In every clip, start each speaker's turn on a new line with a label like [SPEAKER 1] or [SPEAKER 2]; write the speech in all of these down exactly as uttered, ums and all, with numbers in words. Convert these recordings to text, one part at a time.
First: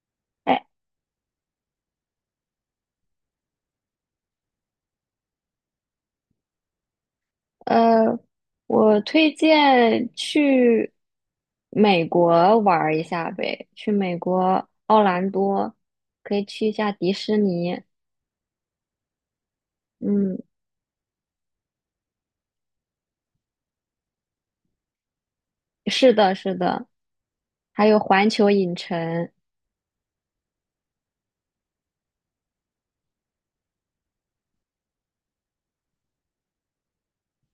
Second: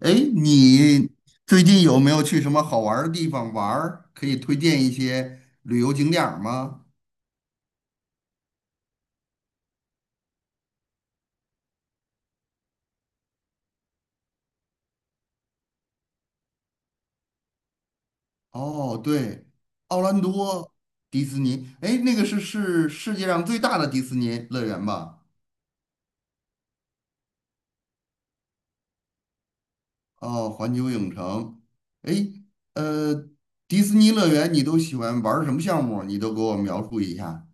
[SPEAKER 1] 哎，
[SPEAKER 2] 哎，
[SPEAKER 1] 你最近有没有去什么好玩儿的地方玩儿？可以推荐一些旅游景点儿吗？
[SPEAKER 2] 呃，我推荐去美国玩儿一下呗，去美国奥兰多，可以去一下迪士尼。
[SPEAKER 1] 哦，对，奥兰
[SPEAKER 2] 嗯，
[SPEAKER 1] 多迪士尼。哎，那个是是世界上最大的迪士尼乐园吧？
[SPEAKER 2] 是的，是的，还有环球影城。
[SPEAKER 1] 哦，环球影城。哎，呃，迪士尼乐园你都喜欢玩儿什么项目？你都给我描述一下。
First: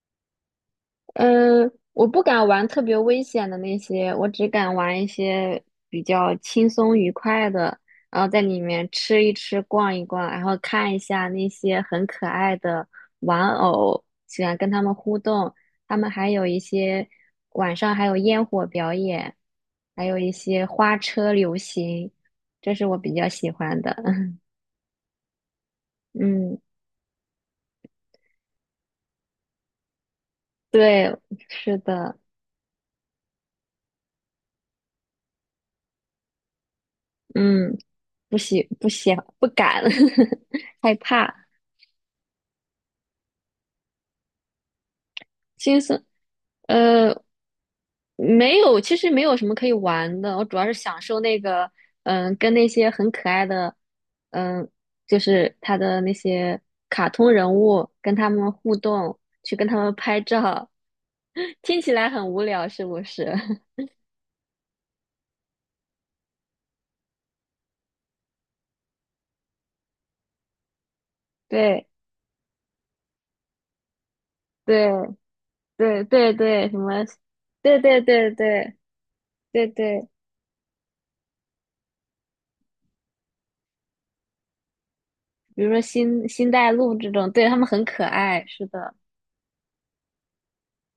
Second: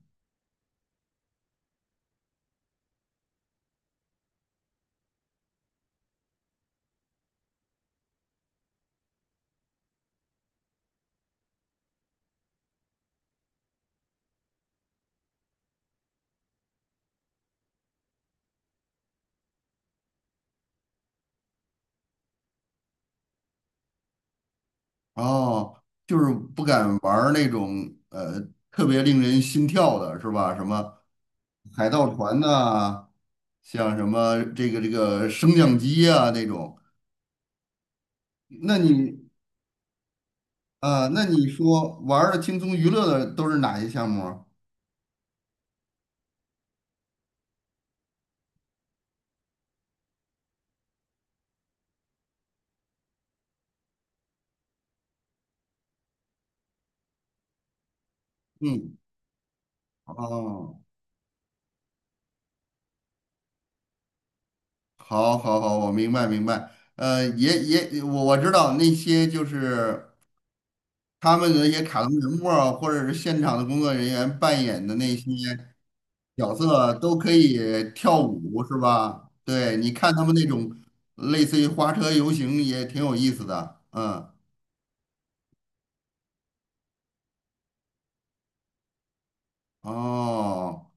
[SPEAKER 2] 嗯，我不敢玩特别危险的那些，我只敢玩一些比较轻松愉快的，然后在里面吃一吃、逛一逛，然后看一下那些很可爱的玩偶，喜欢跟他们互动。他们还有一些晚上还有烟火表演，还有一些花车游行，这是我比较喜欢的。
[SPEAKER 1] 哦，就是
[SPEAKER 2] 嗯，
[SPEAKER 1] 不敢玩儿那种呃特别令人心跳的是吧？什么
[SPEAKER 2] 对，是
[SPEAKER 1] 海盗
[SPEAKER 2] 的，
[SPEAKER 1] 船呐、像什么这个这个升降机啊那种。
[SPEAKER 2] 嗯，不喜
[SPEAKER 1] 那
[SPEAKER 2] 不喜
[SPEAKER 1] 你
[SPEAKER 2] 不敢，害
[SPEAKER 1] 啊、那
[SPEAKER 2] 怕。
[SPEAKER 1] 你说玩儿的轻松娱乐的都是哪些项目啊？
[SPEAKER 2] 金色，呃，没有，其实没有什么可以玩的，我主要是享受那个，嗯，跟那些很可爱的，嗯，就是他的那些卡通人物，跟他们互
[SPEAKER 1] 嗯。
[SPEAKER 2] 动，去跟他们拍照，
[SPEAKER 1] 哦。
[SPEAKER 2] 听起来很无聊，是不是？
[SPEAKER 1] 好，好，好，我明白，明白。呃，也也，我我知道那些就是他们的那些
[SPEAKER 2] 对
[SPEAKER 1] 卡通人物啊，或者是现场的工作人员扮演
[SPEAKER 2] 对
[SPEAKER 1] 的那些
[SPEAKER 2] 对对
[SPEAKER 1] 角
[SPEAKER 2] 对，什
[SPEAKER 1] 色，
[SPEAKER 2] 么？
[SPEAKER 1] 都可以
[SPEAKER 2] 对对
[SPEAKER 1] 跳
[SPEAKER 2] 对
[SPEAKER 1] 舞，
[SPEAKER 2] 对
[SPEAKER 1] 是吧？
[SPEAKER 2] 对
[SPEAKER 1] 对，你
[SPEAKER 2] 对，
[SPEAKER 1] 看他们那种类似于花车游行也挺有意思的，嗯。
[SPEAKER 2] 比如说星星黛露这种，对，他们很可爱，是的。
[SPEAKER 1] 哦，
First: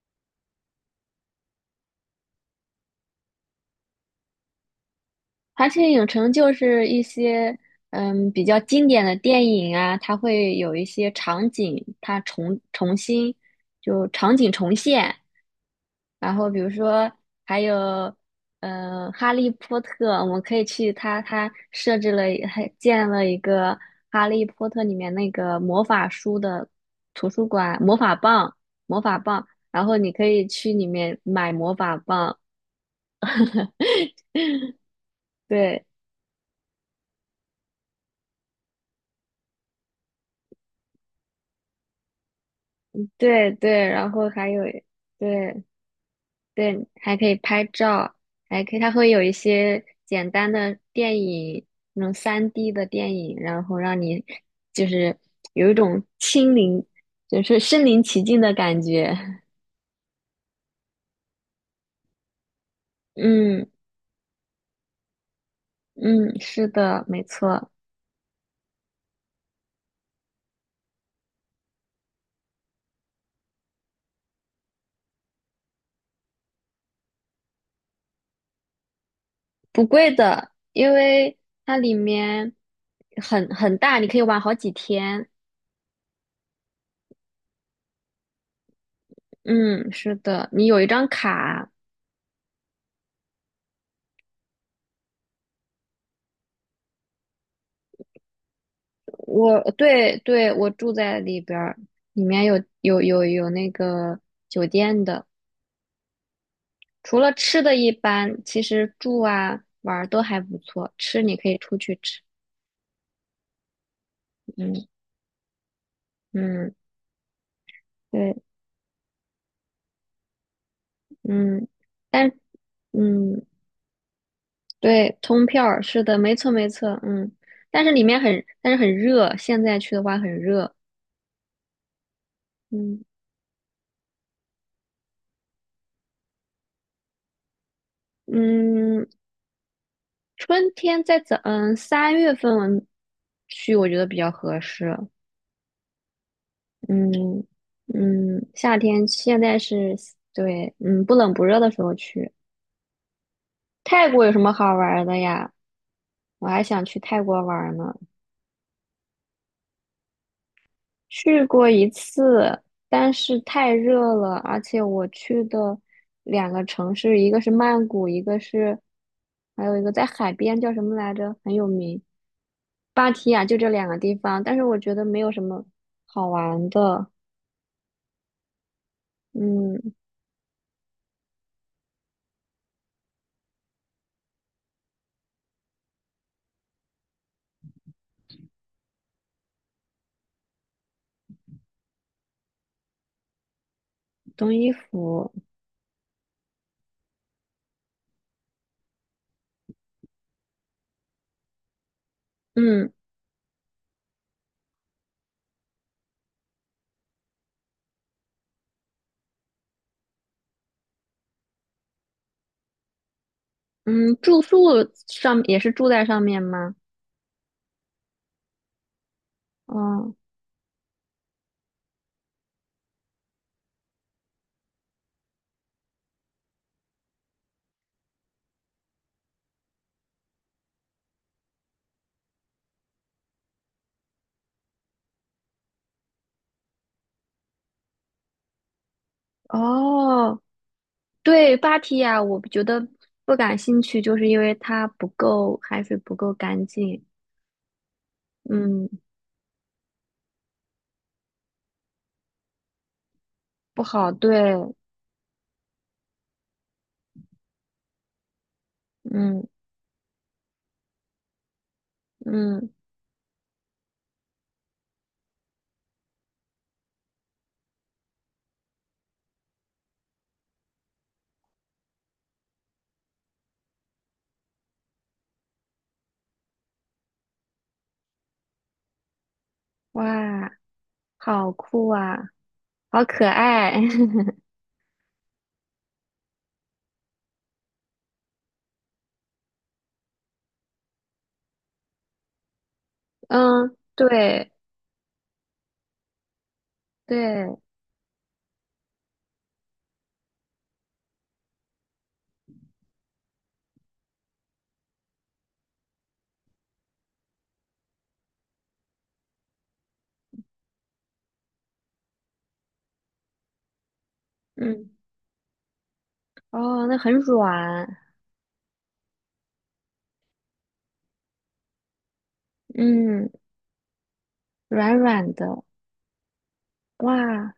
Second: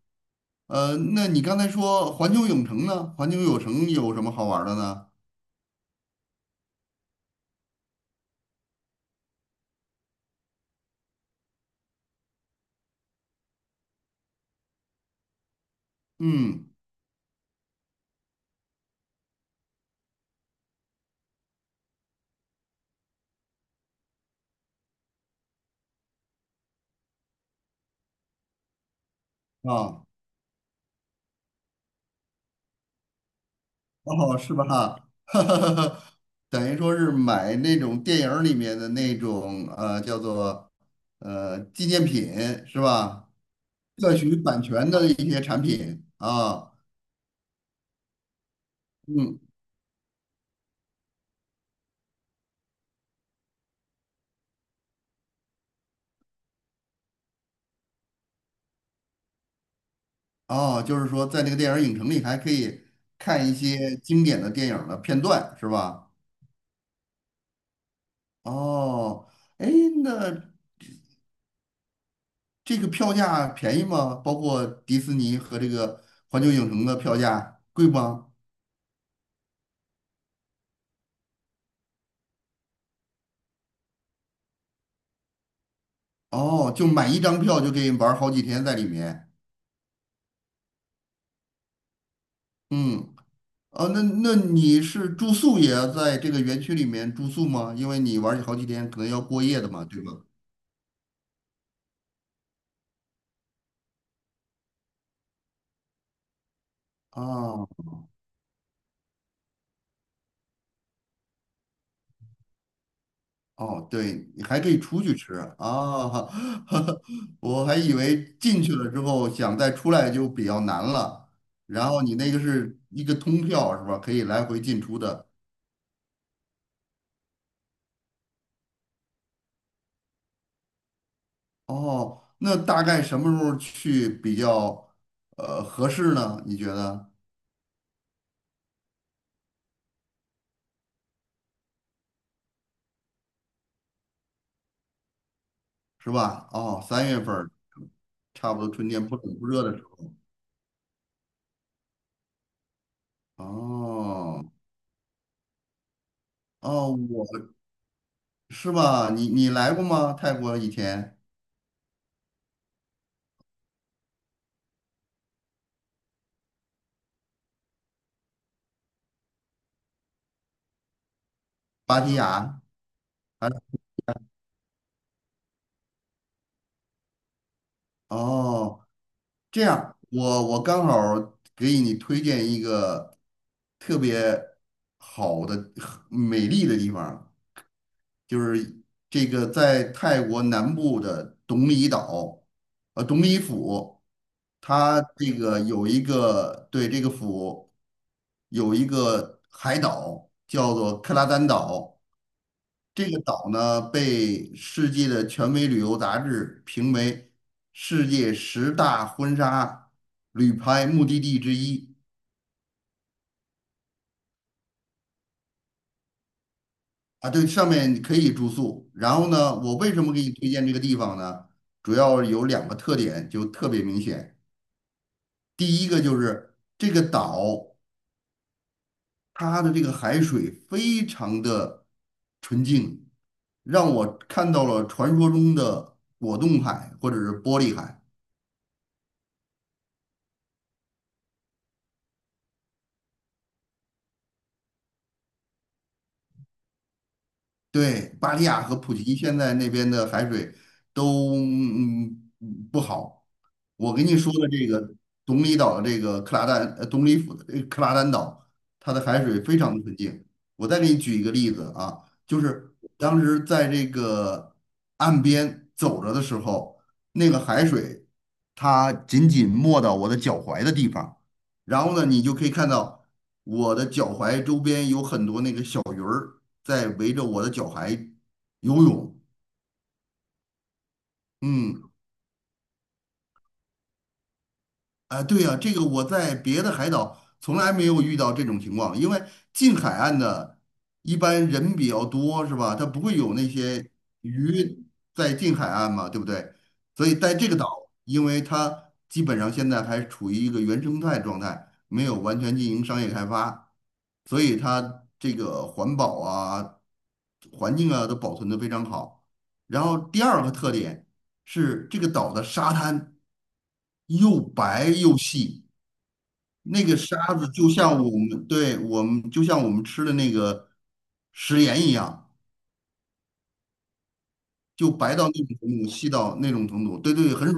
[SPEAKER 1] 呃，那你刚才说环球影城呢？环球影城有什么好玩儿的呢？
[SPEAKER 2] 而且影城就是一些嗯比较经典的电影啊，它会有一些场景，它重重新就场景重现。然后比如
[SPEAKER 1] 嗯。
[SPEAKER 2] 说还有嗯《哈利波特》，我们可以去它它设置了还建了一个《哈利波特》里面那个魔法书的图书馆，魔法棒，魔法棒，然后
[SPEAKER 1] 啊。
[SPEAKER 2] 你可以去里面买魔法棒。
[SPEAKER 1] 哦，是吧？
[SPEAKER 2] 对
[SPEAKER 1] 等于说是买那种电影儿里面的那种呃，叫做呃纪念品是吧？
[SPEAKER 2] 对对，然
[SPEAKER 1] 特
[SPEAKER 2] 后
[SPEAKER 1] 许
[SPEAKER 2] 还
[SPEAKER 1] 版
[SPEAKER 2] 有
[SPEAKER 1] 权的一些产
[SPEAKER 2] 对。
[SPEAKER 1] 品啊。
[SPEAKER 2] 对，还可以拍照，还可以，它会有一
[SPEAKER 1] 嗯。
[SPEAKER 2] 些简单的电影，那种 三 D 的电影，然后让你就是有一种亲临，就是身临其境的感觉。
[SPEAKER 1] 哦，就是说在那个电影影城里还可以看一
[SPEAKER 2] 嗯
[SPEAKER 1] 些经典的电影儿的片段是吧？
[SPEAKER 2] 嗯，是的，没错，
[SPEAKER 1] 哦。哎。那。这个票价便宜吗？包括迪士尼和这个环球影城的票价贵吗？
[SPEAKER 2] 不贵的，因为它里面很很大，你可以玩好几天。
[SPEAKER 1] 哦，就买一张票就可以玩好几天在里面。
[SPEAKER 2] 嗯，是的，你有一张卡，
[SPEAKER 1] 嗯。啊，那那你是住宿也要在这个园区里面住宿吗？因为你玩好几天，可能要过夜
[SPEAKER 2] 我
[SPEAKER 1] 的嘛，对吧？
[SPEAKER 2] 对对，我住在里边儿，里面有有有有那个酒店的，除了吃
[SPEAKER 1] 哦
[SPEAKER 2] 的一般，其实住啊玩儿都还不错。吃你可以出去吃，
[SPEAKER 1] 哦，对，你还可以
[SPEAKER 2] 嗯
[SPEAKER 1] 出去吃啊！
[SPEAKER 2] 嗯
[SPEAKER 1] 我还以为
[SPEAKER 2] 对
[SPEAKER 1] 进去了之后想再出来就比较难了。
[SPEAKER 2] 嗯，
[SPEAKER 1] 然后你
[SPEAKER 2] 但
[SPEAKER 1] 那个是一个通
[SPEAKER 2] 嗯
[SPEAKER 1] 票是吧？可以来回进出
[SPEAKER 2] 对，
[SPEAKER 1] 的。
[SPEAKER 2] 通票儿是的，没错没错，嗯，但是里面很但是很热，现在去的话很热，
[SPEAKER 1] 哦，那大概
[SPEAKER 2] 嗯
[SPEAKER 1] 什么时候去比较呃合适呢？你觉得
[SPEAKER 2] 嗯，春天在早嗯三月份去，我觉得比较合适，
[SPEAKER 1] 是吧？哦，三月份
[SPEAKER 2] 嗯
[SPEAKER 1] 儿
[SPEAKER 2] 嗯，
[SPEAKER 1] 差不多
[SPEAKER 2] 夏
[SPEAKER 1] 春天
[SPEAKER 2] 天
[SPEAKER 1] 不
[SPEAKER 2] 现
[SPEAKER 1] 冷不
[SPEAKER 2] 在
[SPEAKER 1] 热的时
[SPEAKER 2] 是，
[SPEAKER 1] 候。
[SPEAKER 2] 对，嗯，不冷不热的时候去。泰国有什
[SPEAKER 1] 哦。
[SPEAKER 2] 么好玩儿的呀？我还想
[SPEAKER 1] 哦，
[SPEAKER 2] 去泰国
[SPEAKER 1] 我
[SPEAKER 2] 玩儿呢。
[SPEAKER 1] 是吧？你你来过吗？泰国以前，
[SPEAKER 2] 去过一次，但是太热了，而且我去的两个城市，一个是曼谷，一个是，还有一个在海边叫什么来着，很有
[SPEAKER 1] 芭
[SPEAKER 2] 名，
[SPEAKER 1] 提雅。
[SPEAKER 2] 芭提雅，
[SPEAKER 1] 还
[SPEAKER 2] 就这
[SPEAKER 1] 是。
[SPEAKER 2] 两个地方。但是我觉得没有什么好玩的。
[SPEAKER 1] 哦，这
[SPEAKER 2] 嗯，
[SPEAKER 1] 样我我刚好儿给你推荐一个特别好的美丽的地方儿，就是这个在泰国南部的董里岛。呃，董里府，
[SPEAKER 2] 冬衣
[SPEAKER 1] 它这
[SPEAKER 2] 服。
[SPEAKER 1] 个有一个，对，这个府有一个海岛叫做克拉丹岛。
[SPEAKER 2] 嗯
[SPEAKER 1] 这个岛呢被世界的权威旅游杂志评为世界十大婚纱旅拍目的地之一。
[SPEAKER 2] 嗯，住宿上也是住在上面吗？
[SPEAKER 1] 啊，对，上面可以住宿。然后呢，我为什么
[SPEAKER 2] 哦
[SPEAKER 1] 给你推荐这个地方呢？主要有两个特点，就特别明显。第一个就是这个岛，它的这个海水非常的纯净，让我看到了传说中的果冻海或者是玻璃海。
[SPEAKER 2] 哦，对，芭提雅我觉得不感兴趣，就是因为它不够，海水不够干净，
[SPEAKER 1] 对，巴利亚和
[SPEAKER 2] 嗯，
[SPEAKER 1] 普吉现在那边的海水都嗯不好。
[SPEAKER 2] 不
[SPEAKER 1] 我跟
[SPEAKER 2] 好，
[SPEAKER 1] 你说的
[SPEAKER 2] 对，
[SPEAKER 1] 这个东里岛的这个克拉丹，呃，东里府的这个克拉丹岛，它的海水
[SPEAKER 2] 嗯
[SPEAKER 1] 非常的纯净。我再给你举一个例子啊，就
[SPEAKER 2] 嗯，
[SPEAKER 1] 是当时在这个岸边走着的时候，那个海水它仅仅没到我的脚踝的地方，然后呢，你就可以看到我的脚踝周边有很多那个小。在围着我的脚踝游泳。
[SPEAKER 2] 哇，好酷
[SPEAKER 1] 嗯。
[SPEAKER 2] 啊，好可爱，
[SPEAKER 1] 啊，对呀，这个我在别的海岛从来没有遇到这种情况，因为近海岸的一般人比较多，是吧？它不会 有那
[SPEAKER 2] 嗯，
[SPEAKER 1] 些
[SPEAKER 2] 对
[SPEAKER 1] 鱼在近海岸嘛，对不对？所以在这个
[SPEAKER 2] 对，
[SPEAKER 1] 岛，因为它基本上现在还处于一个原生态状态，没有完全进行商业开发，所以它这个环保啊、环境啊都保存得非常好。然后第二个特点是这个岛的沙滩又白
[SPEAKER 2] 嗯，
[SPEAKER 1] 又细。那
[SPEAKER 2] 哦，
[SPEAKER 1] 个
[SPEAKER 2] 那很
[SPEAKER 1] 沙子就
[SPEAKER 2] 软，
[SPEAKER 1] 像我们，对，我们就像我们吃的那个食盐一样，
[SPEAKER 2] 嗯，
[SPEAKER 1] 就
[SPEAKER 2] 软
[SPEAKER 1] 白到那
[SPEAKER 2] 软
[SPEAKER 1] 种
[SPEAKER 2] 的，
[SPEAKER 1] 程度，细到那种程度，对对，很
[SPEAKER 2] 哇，
[SPEAKER 1] 软，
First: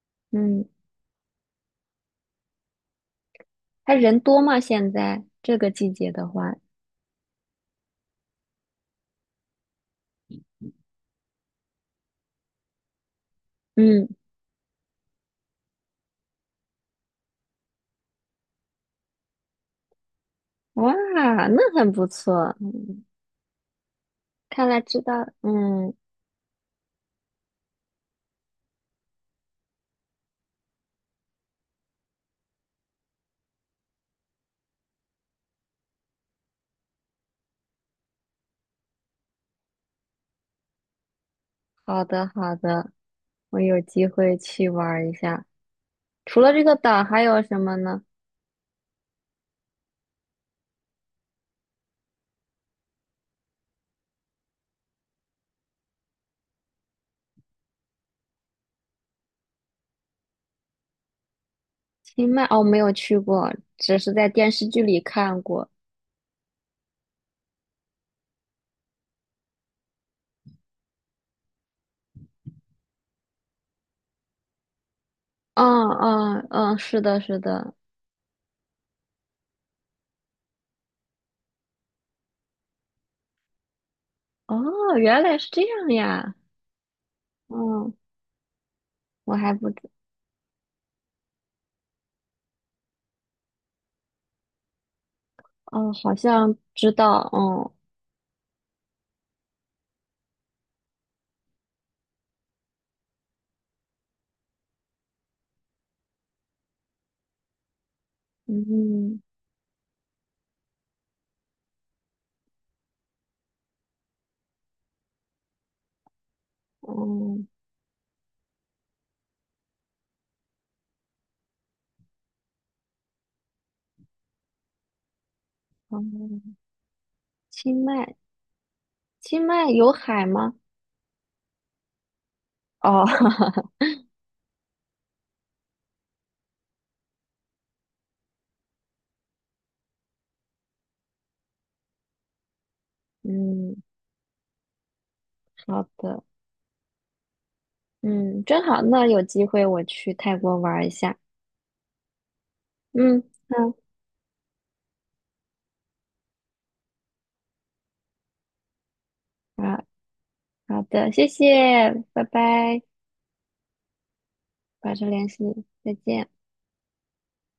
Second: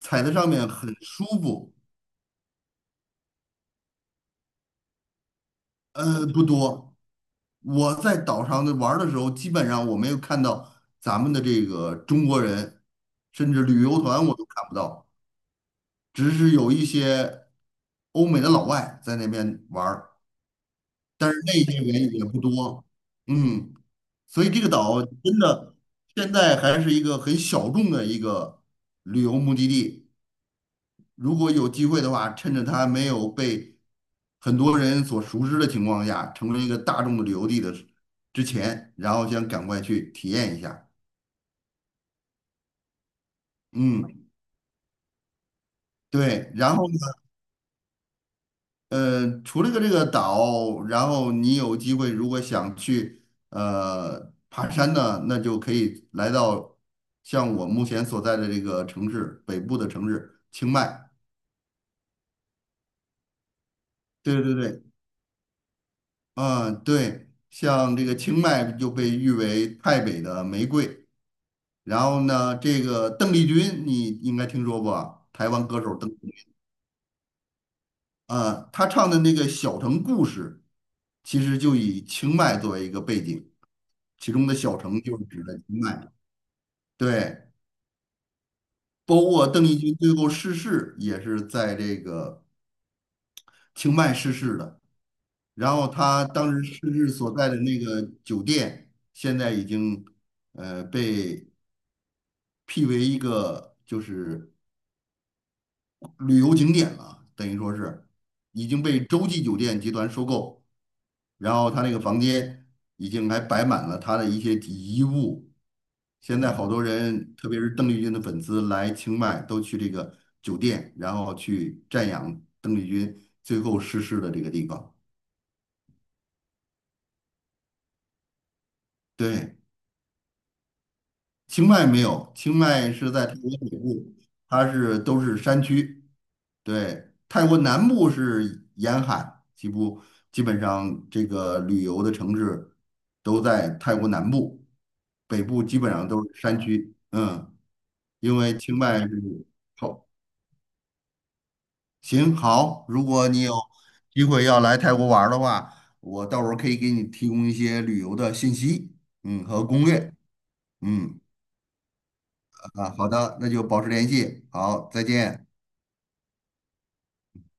[SPEAKER 1] 踩在上
[SPEAKER 2] 嗯，
[SPEAKER 1] 面很舒服。
[SPEAKER 2] 它人多吗？现在这个季节
[SPEAKER 1] 呃，
[SPEAKER 2] 的
[SPEAKER 1] 不
[SPEAKER 2] 话，
[SPEAKER 1] 多，我在岛上的玩儿的时候，基本上我没有看到咱们的这个中国人，甚至旅游
[SPEAKER 2] 嗯。
[SPEAKER 1] 团我都看不到，只是有一些欧美的老外在那边玩儿，
[SPEAKER 2] 哇，
[SPEAKER 1] 但是那
[SPEAKER 2] 那
[SPEAKER 1] 些
[SPEAKER 2] 很不
[SPEAKER 1] 人也不
[SPEAKER 2] 错。
[SPEAKER 1] 多。嗯。所以这个
[SPEAKER 2] 看来知
[SPEAKER 1] 岛
[SPEAKER 2] 道，
[SPEAKER 1] 真的
[SPEAKER 2] 嗯，
[SPEAKER 1] 现在还是一个很小众的一个旅游目的地。如果有机会的话，趁着它没有被很多人所熟知的情况下，成为一个大众的旅游地的时之前，然后想赶快去体验一下。
[SPEAKER 2] 好的好的，我有机
[SPEAKER 1] 嗯，
[SPEAKER 2] 会去玩儿一下。除
[SPEAKER 1] 对。
[SPEAKER 2] 了这个
[SPEAKER 1] 然后呢，
[SPEAKER 2] 岛，还有什么呢？
[SPEAKER 1] 呃，除了个这个岛，然后你有机会如果想去呃爬山呢，那就可以来到像我目前所在的这个城市北部的城市清迈。
[SPEAKER 2] 清迈哦，没有去过，只是在
[SPEAKER 1] 对
[SPEAKER 2] 电
[SPEAKER 1] 对
[SPEAKER 2] 视剧
[SPEAKER 1] 对。
[SPEAKER 2] 里看过。
[SPEAKER 1] 嗯，对，像这个清迈就被誉为泰北的玫瑰。然后呢，这个邓丽君你应该听说过啊，台湾歌
[SPEAKER 2] 嗯
[SPEAKER 1] 手邓丽
[SPEAKER 2] 嗯
[SPEAKER 1] 君。
[SPEAKER 2] 嗯，是的，是的。
[SPEAKER 1] 嗯，她唱的那个《小城故事》，其实就以清迈作为一个背景，其中的小
[SPEAKER 2] 哦，
[SPEAKER 1] 城就
[SPEAKER 2] 原
[SPEAKER 1] 是
[SPEAKER 2] 来
[SPEAKER 1] 指
[SPEAKER 2] 是
[SPEAKER 1] 的
[SPEAKER 2] 这
[SPEAKER 1] 清
[SPEAKER 2] 样
[SPEAKER 1] 迈。
[SPEAKER 2] 呀。
[SPEAKER 1] 对，
[SPEAKER 2] 嗯，
[SPEAKER 1] 包
[SPEAKER 2] 我
[SPEAKER 1] 括
[SPEAKER 2] 还
[SPEAKER 1] 邓
[SPEAKER 2] 不
[SPEAKER 1] 丽
[SPEAKER 2] 知，
[SPEAKER 1] 君最后逝世也是在这个清迈逝世的。然后
[SPEAKER 2] 哦，好
[SPEAKER 1] 他当
[SPEAKER 2] 像
[SPEAKER 1] 时
[SPEAKER 2] 知
[SPEAKER 1] 逝世
[SPEAKER 2] 道。
[SPEAKER 1] 所在的
[SPEAKER 2] 嗯
[SPEAKER 1] 那个酒店，现在已经呃被辟为一个就是旅游景点了，等于说是已经被
[SPEAKER 2] 嗯
[SPEAKER 1] 洲际酒店集团收购，然后他那个房间已经还摆满了他的一些遗物。现在好多人，
[SPEAKER 2] 嗯
[SPEAKER 1] 特别是邓丽君的粉丝来清迈，都去这个酒店，然后去瞻仰邓丽君最后逝世的这个地方。
[SPEAKER 2] 嗯，清迈，清
[SPEAKER 1] 对。
[SPEAKER 2] 迈有海吗？
[SPEAKER 1] 清迈没有，清迈
[SPEAKER 2] 哦，
[SPEAKER 1] 是在泰国北 部，它是都是山区。对，泰国南部是沿海，几乎基本上这个旅游的城市都在
[SPEAKER 2] 嗯，
[SPEAKER 1] 泰国南部，北部基
[SPEAKER 2] 好
[SPEAKER 1] 本上都
[SPEAKER 2] 的。
[SPEAKER 1] 是山区。嗯，因
[SPEAKER 2] 嗯，
[SPEAKER 1] 为
[SPEAKER 2] 真
[SPEAKER 1] 清
[SPEAKER 2] 好，
[SPEAKER 1] 迈
[SPEAKER 2] 那有
[SPEAKER 1] 是
[SPEAKER 2] 机会我
[SPEAKER 1] 好。
[SPEAKER 2] 去泰国玩儿一下。
[SPEAKER 1] 行。好。如
[SPEAKER 2] 嗯，
[SPEAKER 1] 果你有
[SPEAKER 2] 好
[SPEAKER 1] 机会要来泰国玩儿的话，我到时候可以给你提供一些旅游的信息，嗯，和
[SPEAKER 2] 好，
[SPEAKER 1] 攻略。
[SPEAKER 2] 好的，
[SPEAKER 1] 嗯。
[SPEAKER 2] 谢谢，拜拜，
[SPEAKER 1] 啊，好的，那就保持联系，好，
[SPEAKER 2] 保
[SPEAKER 1] 再
[SPEAKER 2] 持联系，
[SPEAKER 1] 见。
[SPEAKER 2] 再见。